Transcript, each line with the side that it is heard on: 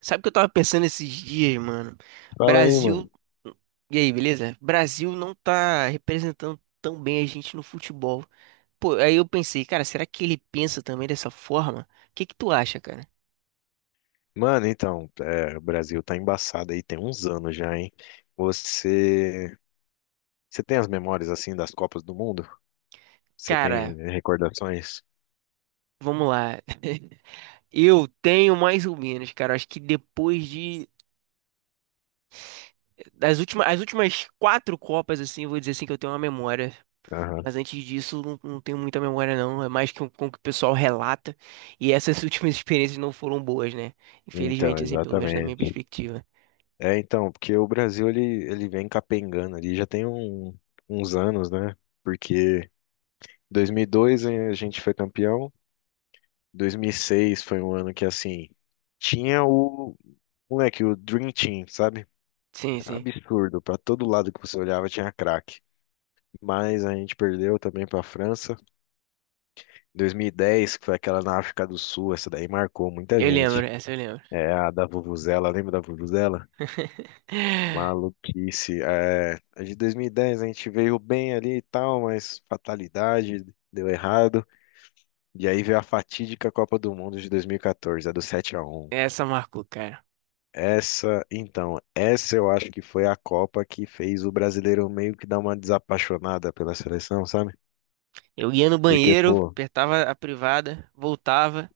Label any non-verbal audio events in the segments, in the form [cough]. right: Sabe o que eu tava pensando esses dias, mano?
left: Fala aí, mano.
right: Brasil. E aí, beleza? Brasil não tá representando tão bem a gente no futebol. Pô, aí eu pensei, cara, será que ele pensa também dessa forma? O que que tu acha, cara?
left: Mano, então, o Brasil tá embaçado aí, tem uns anos já, hein? Você, você tem as memórias assim das Copas do Mundo? Você
right: Cara,
left: tem recordações?
right: vamos lá. [laughs] Eu tenho mais ou menos, cara. Acho que depois de. As últimas quatro Copas, assim, eu vou dizer assim que eu tenho uma memória.
left: Aham.
right: Mas antes disso, não, não tenho muita memória, não. É mais que com o que o pessoal relata. E essas [laughs] últimas experiências não foram boas, né?
left: Então,
right: Infelizmente, assim, pelo menos na minha
left: exatamente.
right: perspectiva.
left: Porque ele vem capengando ali já uns anos, né? Porque 2002 a gente foi campeão. 2006 foi um ano que assim tinha o moleque, o Dream Team, sabe?
right: Sim,
left: Era
right: sim.
left: absurdo, pra todo lado que você olhava tinha craque. Mas a gente perdeu também para a França. 2010, que foi aquela na África do Sul, essa daí marcou muita
right: Eu lembro,
left: gente.
right: essa eu lembro.
left: É a da Vuvuzela, lembra da Vuvuzela?
right: [laughs]
left: Maluquice. É, a de 2010 a gente veio bem ali e tal, mas fatalidade, deu errado. E aí veio a fatídica Copa do Mundo de 2014, a do 7-1.
right: Essa marcou, cara.
left: Essa, essa eu acho que foi a Copa que fez o brasileiro meio que dar uma desapaixonada pela seleção, sabe?
right: Eu ia no
left: Porque,
right: banheiro,
left: pô,
right: apertava a privada, voltava,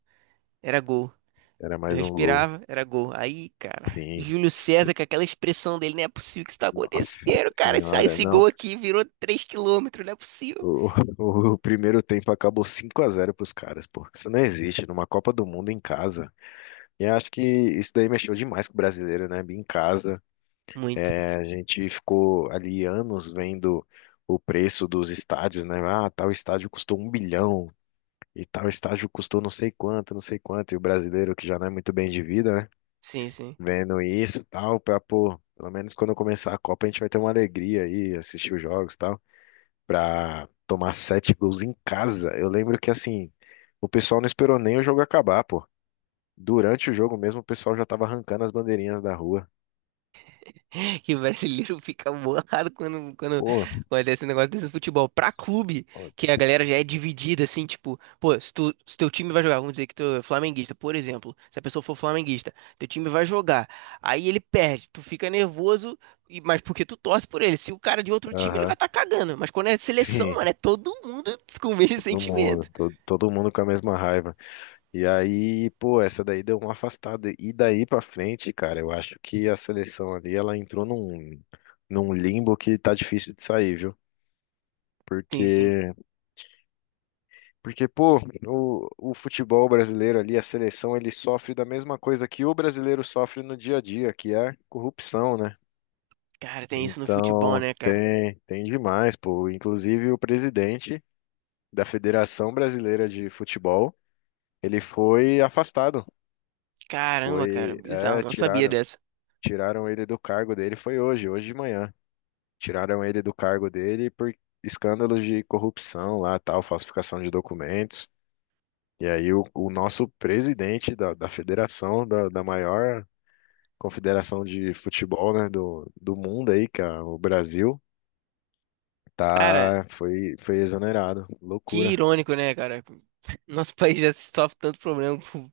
right: era gol.
left: era
right: Eu
left: mais um gol.
right: respirava, era gol. Aí, cara,
left: Sim,
right: Júlio César com aquela expressão dele, não é possível que isso tá
left: Nossa
right: acontecendo, cara. Esse,
left: Senhora,
right: esse
left: não.
right: gol aqui virou 3 quilômetros, não é possível.
left: O, [laughs] o primeiro tempo acabou 5 a 0 pros caras, pô. Isso não existe numa Copa do Mundo em casa. E eu acho que isso daí mexeu demais com o brasileiro, né? Em casa,
right: Muito.
left: é, a gente ficou ali anos vendo o preço dos estádios, né? Ah, tal estádio custou um bilhão e tal estádio custou não sei quanto, não sei quanto. E o brasileiro, que já não é muito bem de vida, né?
right: Sim, sim.
left: Vendo isso, e tal, pra, pô, pelo menos quando começar a Copa a gente vai ter uma alegria aí, assistir os jogos, e tal, pra tomar 7 gols em casa. Eu lembro que, assim, o pessoal não esperou nem o jogo acabar, pô. Durante o jogo mesmo, o pessoal já tava arrancando as bandeirinhas da rua.
right: [laughs] Que o brasileiro fica bolado quando, quando
left: Pô,
right: acontece um negócio desse no futebol. Pra clube, que a galera já é dividida, assim, tipo, pô, se teu time vai jogar, vamos dizer que tu é flamenguista, por exemplo, se a pessoa for flamenguista, teu time vai jogar, aí ele perde, tu fica nervoso, mas porque tu torce por ele. Se o cara de outro time, ele vai
left: aham.
right: estar cagando. Mas quando é
left: [laughs]
right: seleção,
left: Sim,
right: mano, é todo mundo [laughs] com o mesmo
left: todo
right: sentimento.
left: mundo, todo, todo mundo com a mesma raiva. E aí, pô, essa daí deu uma afastada. E daí pra frente, cara, eu acho que a seleção ali, ela entrou num limbo que tá difícil de sair, viu?
right: Sim, sim.
left: Porque Porque pô, o futebol brasileiro ali, a seleção, ele sofre da mesma coisa que o brasileiro sofre no dia a dia, que é corrupção, né?
right: Cara, tem isso no futebol,
left: Então,
right: né, cara?
left: tem demais, pô. Inclusive, o presidente da Federação Brasileira de Futebol, ele foi afastado.
right: Caramba, cara,
left: Foi,
right: bizarro,
left: é,
right: não sabia dessa.
left: tiraram ele do cargo dele, foi hoje de manhã. Tiraram ele do cargo dele por escândalos de corrupção lá, tal, falsificação de documentos. E aí o nosso presidente da federação, da maior confederação de futebol, né, do mundo aí, que é o Brasil,
right: Cara,
left: tá, foi exonerado.
right: que
left: Loucura.
right: irônico, né, cara? Nosso país já sofre tanto problema com-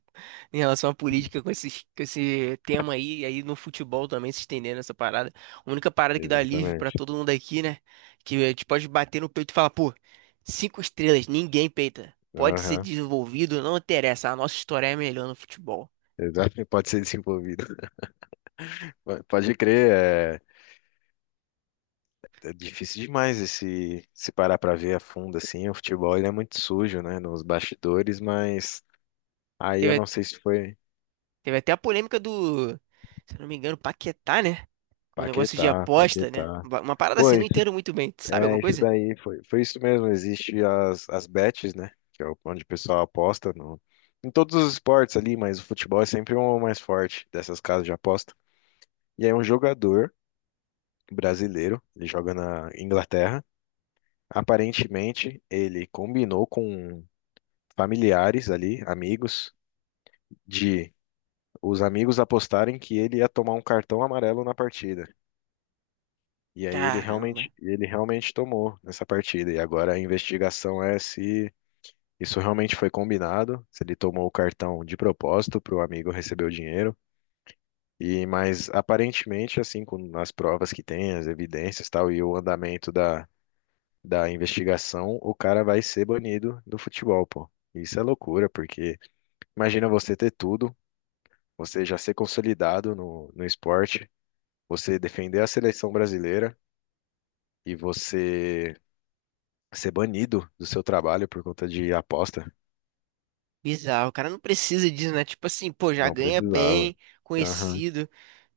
right: em relação à política com esses, com esse tema aí, e aí no futebol também se estendendo essa parada. A única parada que dá alívio pra
left: Exatamente.
right: todo mundo aqui, né? Que a gente pode bater no peito e falar, pô, cinco estrelas, ninguém peita. Pode ser
left: Aham.
right: desenvolvido, não interessa. A nossa história é melhor no futebol.
left: Exatamente. Pode ser desenvolvido. [laughs] Pode crer, é, é difícil demais esse, se parar pra ver a fundo assim. O futebol ele é muito sujo, né, nos bastidores, mas aí eu
right: Teve,
left: não sei se foi
right: teve até a polêmica do, se eu não me engano, Paquetá, né? Um negócio de
left: Paquetá,
right: aposta, né?
left: Paquetá.
right: Uma parada
left: Pô,
right: assim, não entendo muito bem. Tu sabe alguma
left: é, isso
right: coisa?
left: daí foi, foi isso mesmo. Existe as bets, né? Onde o pessoal aposta no, em todos os esportes ali, mas o futebol é sempre o mais forte dessas casas de aposta. E aí um jogador brasileiro, ele joga na Inglaterra. Aparentemente, ele combinou com familiares ali, amigos, de os amigos apostarem que ele ia tomar um cartão amarelo na partida. E aí
right: Caramba.
left: ele realmente tomou nessa partida. E agora a investigação é se isso realmente foi combinado, se ele tomou o cartão de propósito para o amigo receber o dinheiro. E mas aparentemente, assim, com as provas que tem, as evidências, e tal, e o andamento da investigação, o cara vai ser banido do futebol, pô. Isso é loucura, porque imagina você ter tudo, você já ser consolidado no esporte, você defender a seleção brasileira e você ser banido do seu trabalho por conta de aposta.
right: Bizarro, o cara não precisa disso, né? Tipo assim, pô, já
left: Não
right: ganha
left: precisava.
right: bem,
left: Aham.
right: conhecido,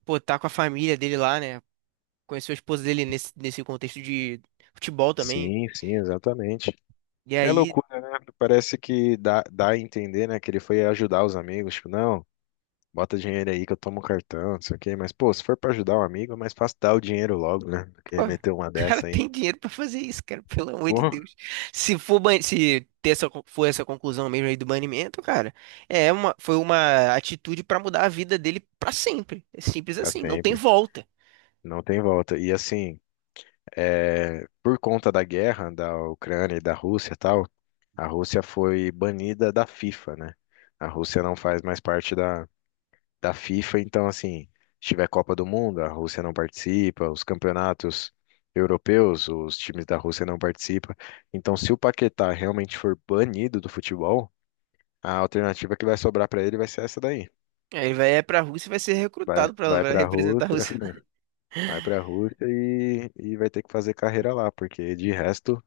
right: pô, tá com a família dele lá, né? Conheceu a esposa dele nesse contexto de futebol também.
left: Sim, sim, exatamente.
right: E
left: É
right: aí,
left: loucura, né? Parece que dá a entender, né, que ele foi ajudar os amigos, tipo, não, bota dinheiro aí que eu tomo o cartão, não sei o quê, mas, pô, se for pra ajudar um amigo, é mais fácil dar o dinheiro logo, né, do que
right: pô, o
left: meter uma
right: cara [laughs]
left: dessa aí.
right: tem dinheiro pra fazer isso, cara, pelo amor de
left: Pô,
right: Deus. Se for, ban- se ter essa, con- for essa conclusão mesmo aí do banimento, cara, é uma, foi uma atitude pra mudar a vida dele pra sempre. É simples
left: pra
right: assim, não tem
left: sempre.
right: volta.
left: Não tem volta. E assim, é, por conta da guerra da Ucrânia e da Rússia e tal, a Rússia foi banida da FIFA, né? A Rússia não faz mais parte da FIFA. Então, assim, se tiver Copa do Mundo, a Rússia não participa, os campeonatos europeus, os times da Rússia não participam. Então, se o Paquetá realmente for banido do futebol, a alternativa que vai sobrar para ele vai ser essa daí.
right: Aí ele vai pra Rússia e vai ser recrutado pra
left: Vai
right: pra
left: para a
right: representar a
left: Rússia,
right: Rússia.
left: [laughs] vai para a Rússia e vai ter que fazer carreira lá, porque de resto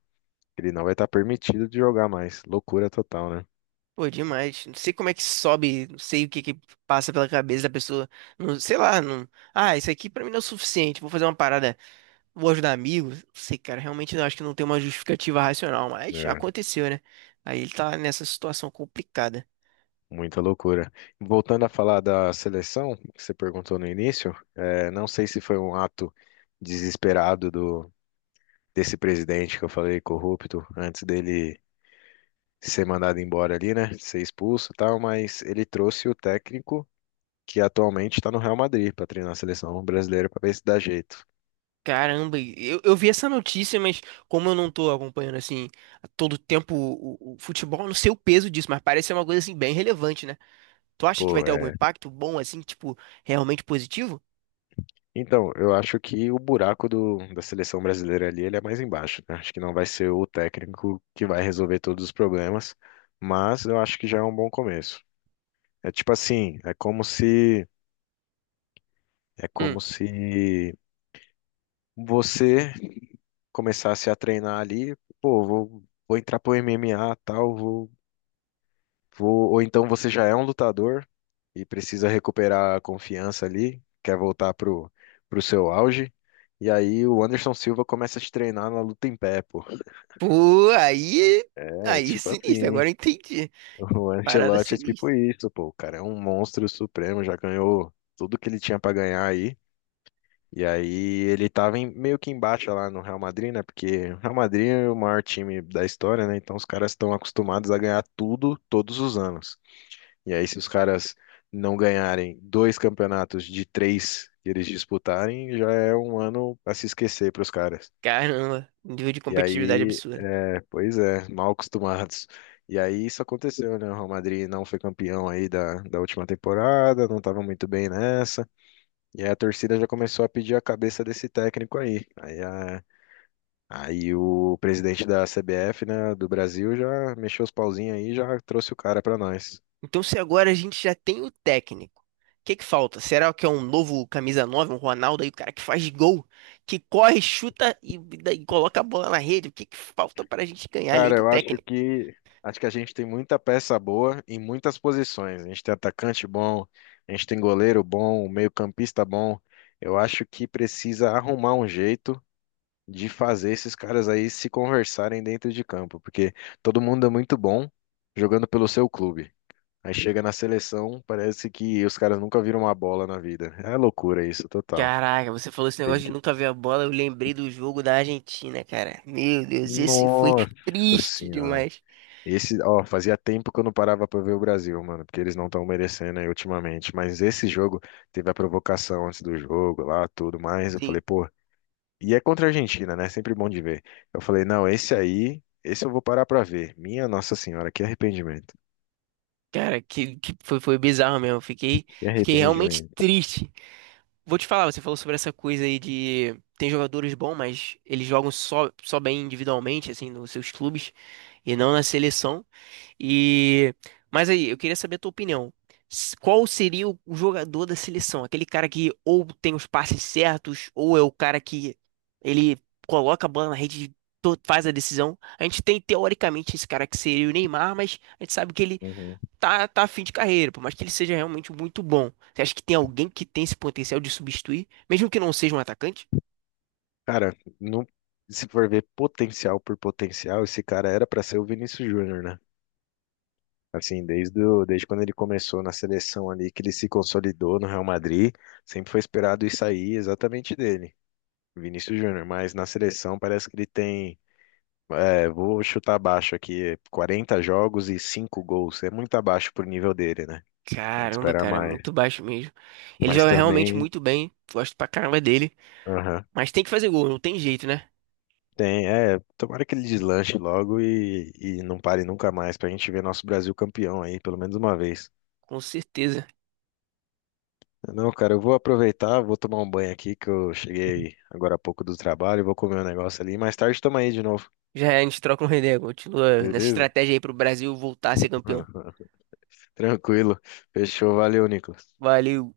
left: ele não vai estar permitido de jogar mais. Loucura total, né?
right: Pô, demais. Não sei como é que sobe, não sei o que que passa pela cabeça da pessoa. Não, sei lá, não. Ah, isso aqui pra mim não é o suficiente. Vou fazer uma parada, vou ajudar amigos. Não sei, cara, realmente eu acho que não tem uma justificativa racional, mas
left: É.
right: aconteceu, né? Aí ele tá nessa situação complicada.
left: Muita loucura. Voltando a falar da seleção, que você perguntou no início, eh, não sei se foi um ato desesperado desse presidente que eu falei, corrupto, antes dele ser mandado embora ali, né? Ser expulso e tal, mas ele trouxe o técnico que atualmente está no Real Madrid para treinar a seleção brasileira para ver se dá jeito.
right: Caramba, e eu vi essa notícia, mas como eu não tô acompanhando assim a todo tempo o futebol, eu não sei o peso disso, mas parece ser uma coisa assim bem relevante, né? Tu acha que vai
left: Pô,
right: ter algum impacto bom assim, tipo, realmente positivo?
left: então, eu acho que o buraco da seleção brasileira ali, ele é mais embaixo, né? Acho que não vai ser o técnico que vai resolver todos os problemas, mas eu acho que já é um bom começo. É tipo assim, é como se você começasse a treinar ali, pô, vou entrar pro MMA, tal, vou, vou, ou então você já é um lutador e precisa recuperar a confiança ali, quer voltar pro seu auge. E aí o Anderson Silva começa a te treinar na luta em pé, pô.
right: Pô, aí,
left: É
right: aí é
left: tipo
right: sinistro,
left: assim,
right: agora eu entendi.
left: o
right: Parada
left: Ancelotti é tipo
right: sinistra.
left: isso, pô. O cara é um monstro supremo, já ganhou tudo que ele tinha pra ganhar aí. E aí ele meio que embaixo lá no Real Madrid, né? Porque o Real Madrid é o maior time da história, né? Então os caras estão acostumados a ganhar tudo todos os anos. E aí se os caras não ganharem dois campeonatos de três que eles disputarem, já é um ano pra se esquecer pros caras.
right: Caramba, nível de
left: E
right: competitividade
left: aí,
right: absurdo.
left: é, pois é, mal acostumados. E aí isso aconteceu, né? O Real Madrid não foi campeão aí da última temporada, não estava muito bem nessa. E aí a torcida já começou a pedir a cabeça desse técnico aí. Aí o presidente da CBF, né, do Brasil já mexeu os pauzinhos aí e já trouxe o cara para nós.
right: Então, se agora a gente já tem o técnico, o que que falta? Será que é um novo camisa 9, um Ronaldo aí, o cara que faz gol, que corre, chuta e coloca a bola na rede? O que que falta pra gente ganhar além
left: Cara,
right: do
left: eu
right: técnico?
left: acho que a gente tem muita peça boa em muitas posições. A gente tem atacante bom, a gente tem goleiro bom, um meio-campista bom. Eu acho que precisa arrumar um jeito de fazer esses caras aí se conversarem dentro de campo, porque todo mundo é muito bom jogando pelo seu clube. Aí chega na seleção, parece que os caras nunca viram uma bola na vida. É loucura isso, total.
right: Caraca, você falou esse negócio
left: Tem
right: de
left: que...
right: nunca ver a bola, eu lembrei do jogo da Argentina, cara. Meu Deus, esse foi
left: Nossa
right: triste
left: Senhora.
right: demais.
left: Esse, ó, fazia tempo que eu não parava pra ver o Brasil, mano, porque eles não estão merecendo aí ultimamente. Mas esse jogo teve a provocação antes do jogo lá, tudo mais. Eu falei,
right: Sim.
left: pô, e é contra a Argentina, né? Sempre bom de ver. Eu falei, não, esse aí, esse eu vou parar pra ver. Minha Nossa Senhora, que arrependimento.
right: Cara, que foi bizarro mesmo. Eu Fiquei,
left: Que
right: fiquei realmente
left: arrependimento.
right: triste. Vou te falar, você falou sobre essa coisa aí de tem jogadores bons, mas eles jogam só bem individualmente, assim, nos seus clubes e não na seleção. E mas aí, eu queria saber a tua opinião. Qual seria o jogador da seleção? Aquele cara que ou tem os passes certos, ou é o cara que ele coloca a bola na rede, e faz a decisão. A gente tem teoricamente esse cara que seria o Neymar, mas a gente sabe que ele
left: Uhum.
right: tá a fim de carreira, por mais que ele seja realmente muito bom. Você acha que tem alguém que tem esse potencial de substituir, mesmo que não seja um atacante?
left: Cara, não, se for ver potencial por potencial, esse cara era pra ser o Vinícius Júnior, né? Assim, desde quando ele começou na seleção ali, que ele se consolidou no Real Madrid, sempre foi esperado isso aí exatamente dele, Vinícius Júnior. Mas na seleção parece que ele tem, é, vou chutar abaixo aqui, 40 jogos e 5 gols. É muito abaixo pro nível dele, né? A gente
right: Caramba,
left: espera
right: cara, é
left: mais.
right: muito baixo mesmo. Ele
left: Mas
right: joga realmente
left: também,
right: muito bem, gosto pra caramba dele,
left: aham,
right: mas tem que fazer gol, não tem jeito, né?
left: tem, é, tomara que ele deslanche logo e não pare nunca mais pra gente ver nosso Brasil campeão aí, pelo menos uma vez.
right: Com certeza.
left: Não, cara, eu vou aproveitar, vou tomar um banho aqui, que eu cheguei agora há pouco do trabalho, vou comer um negócio ali. Mais tarde tamo aí de novo,
right: Já é, a gente troca um ideia, continua nessa
left: beleza?
right: estratégia aí pro Brasil voltar a ser campeão.
left: [laughs] Tranquilo. Fechou, valeu, Nicolas.
right: Valeu.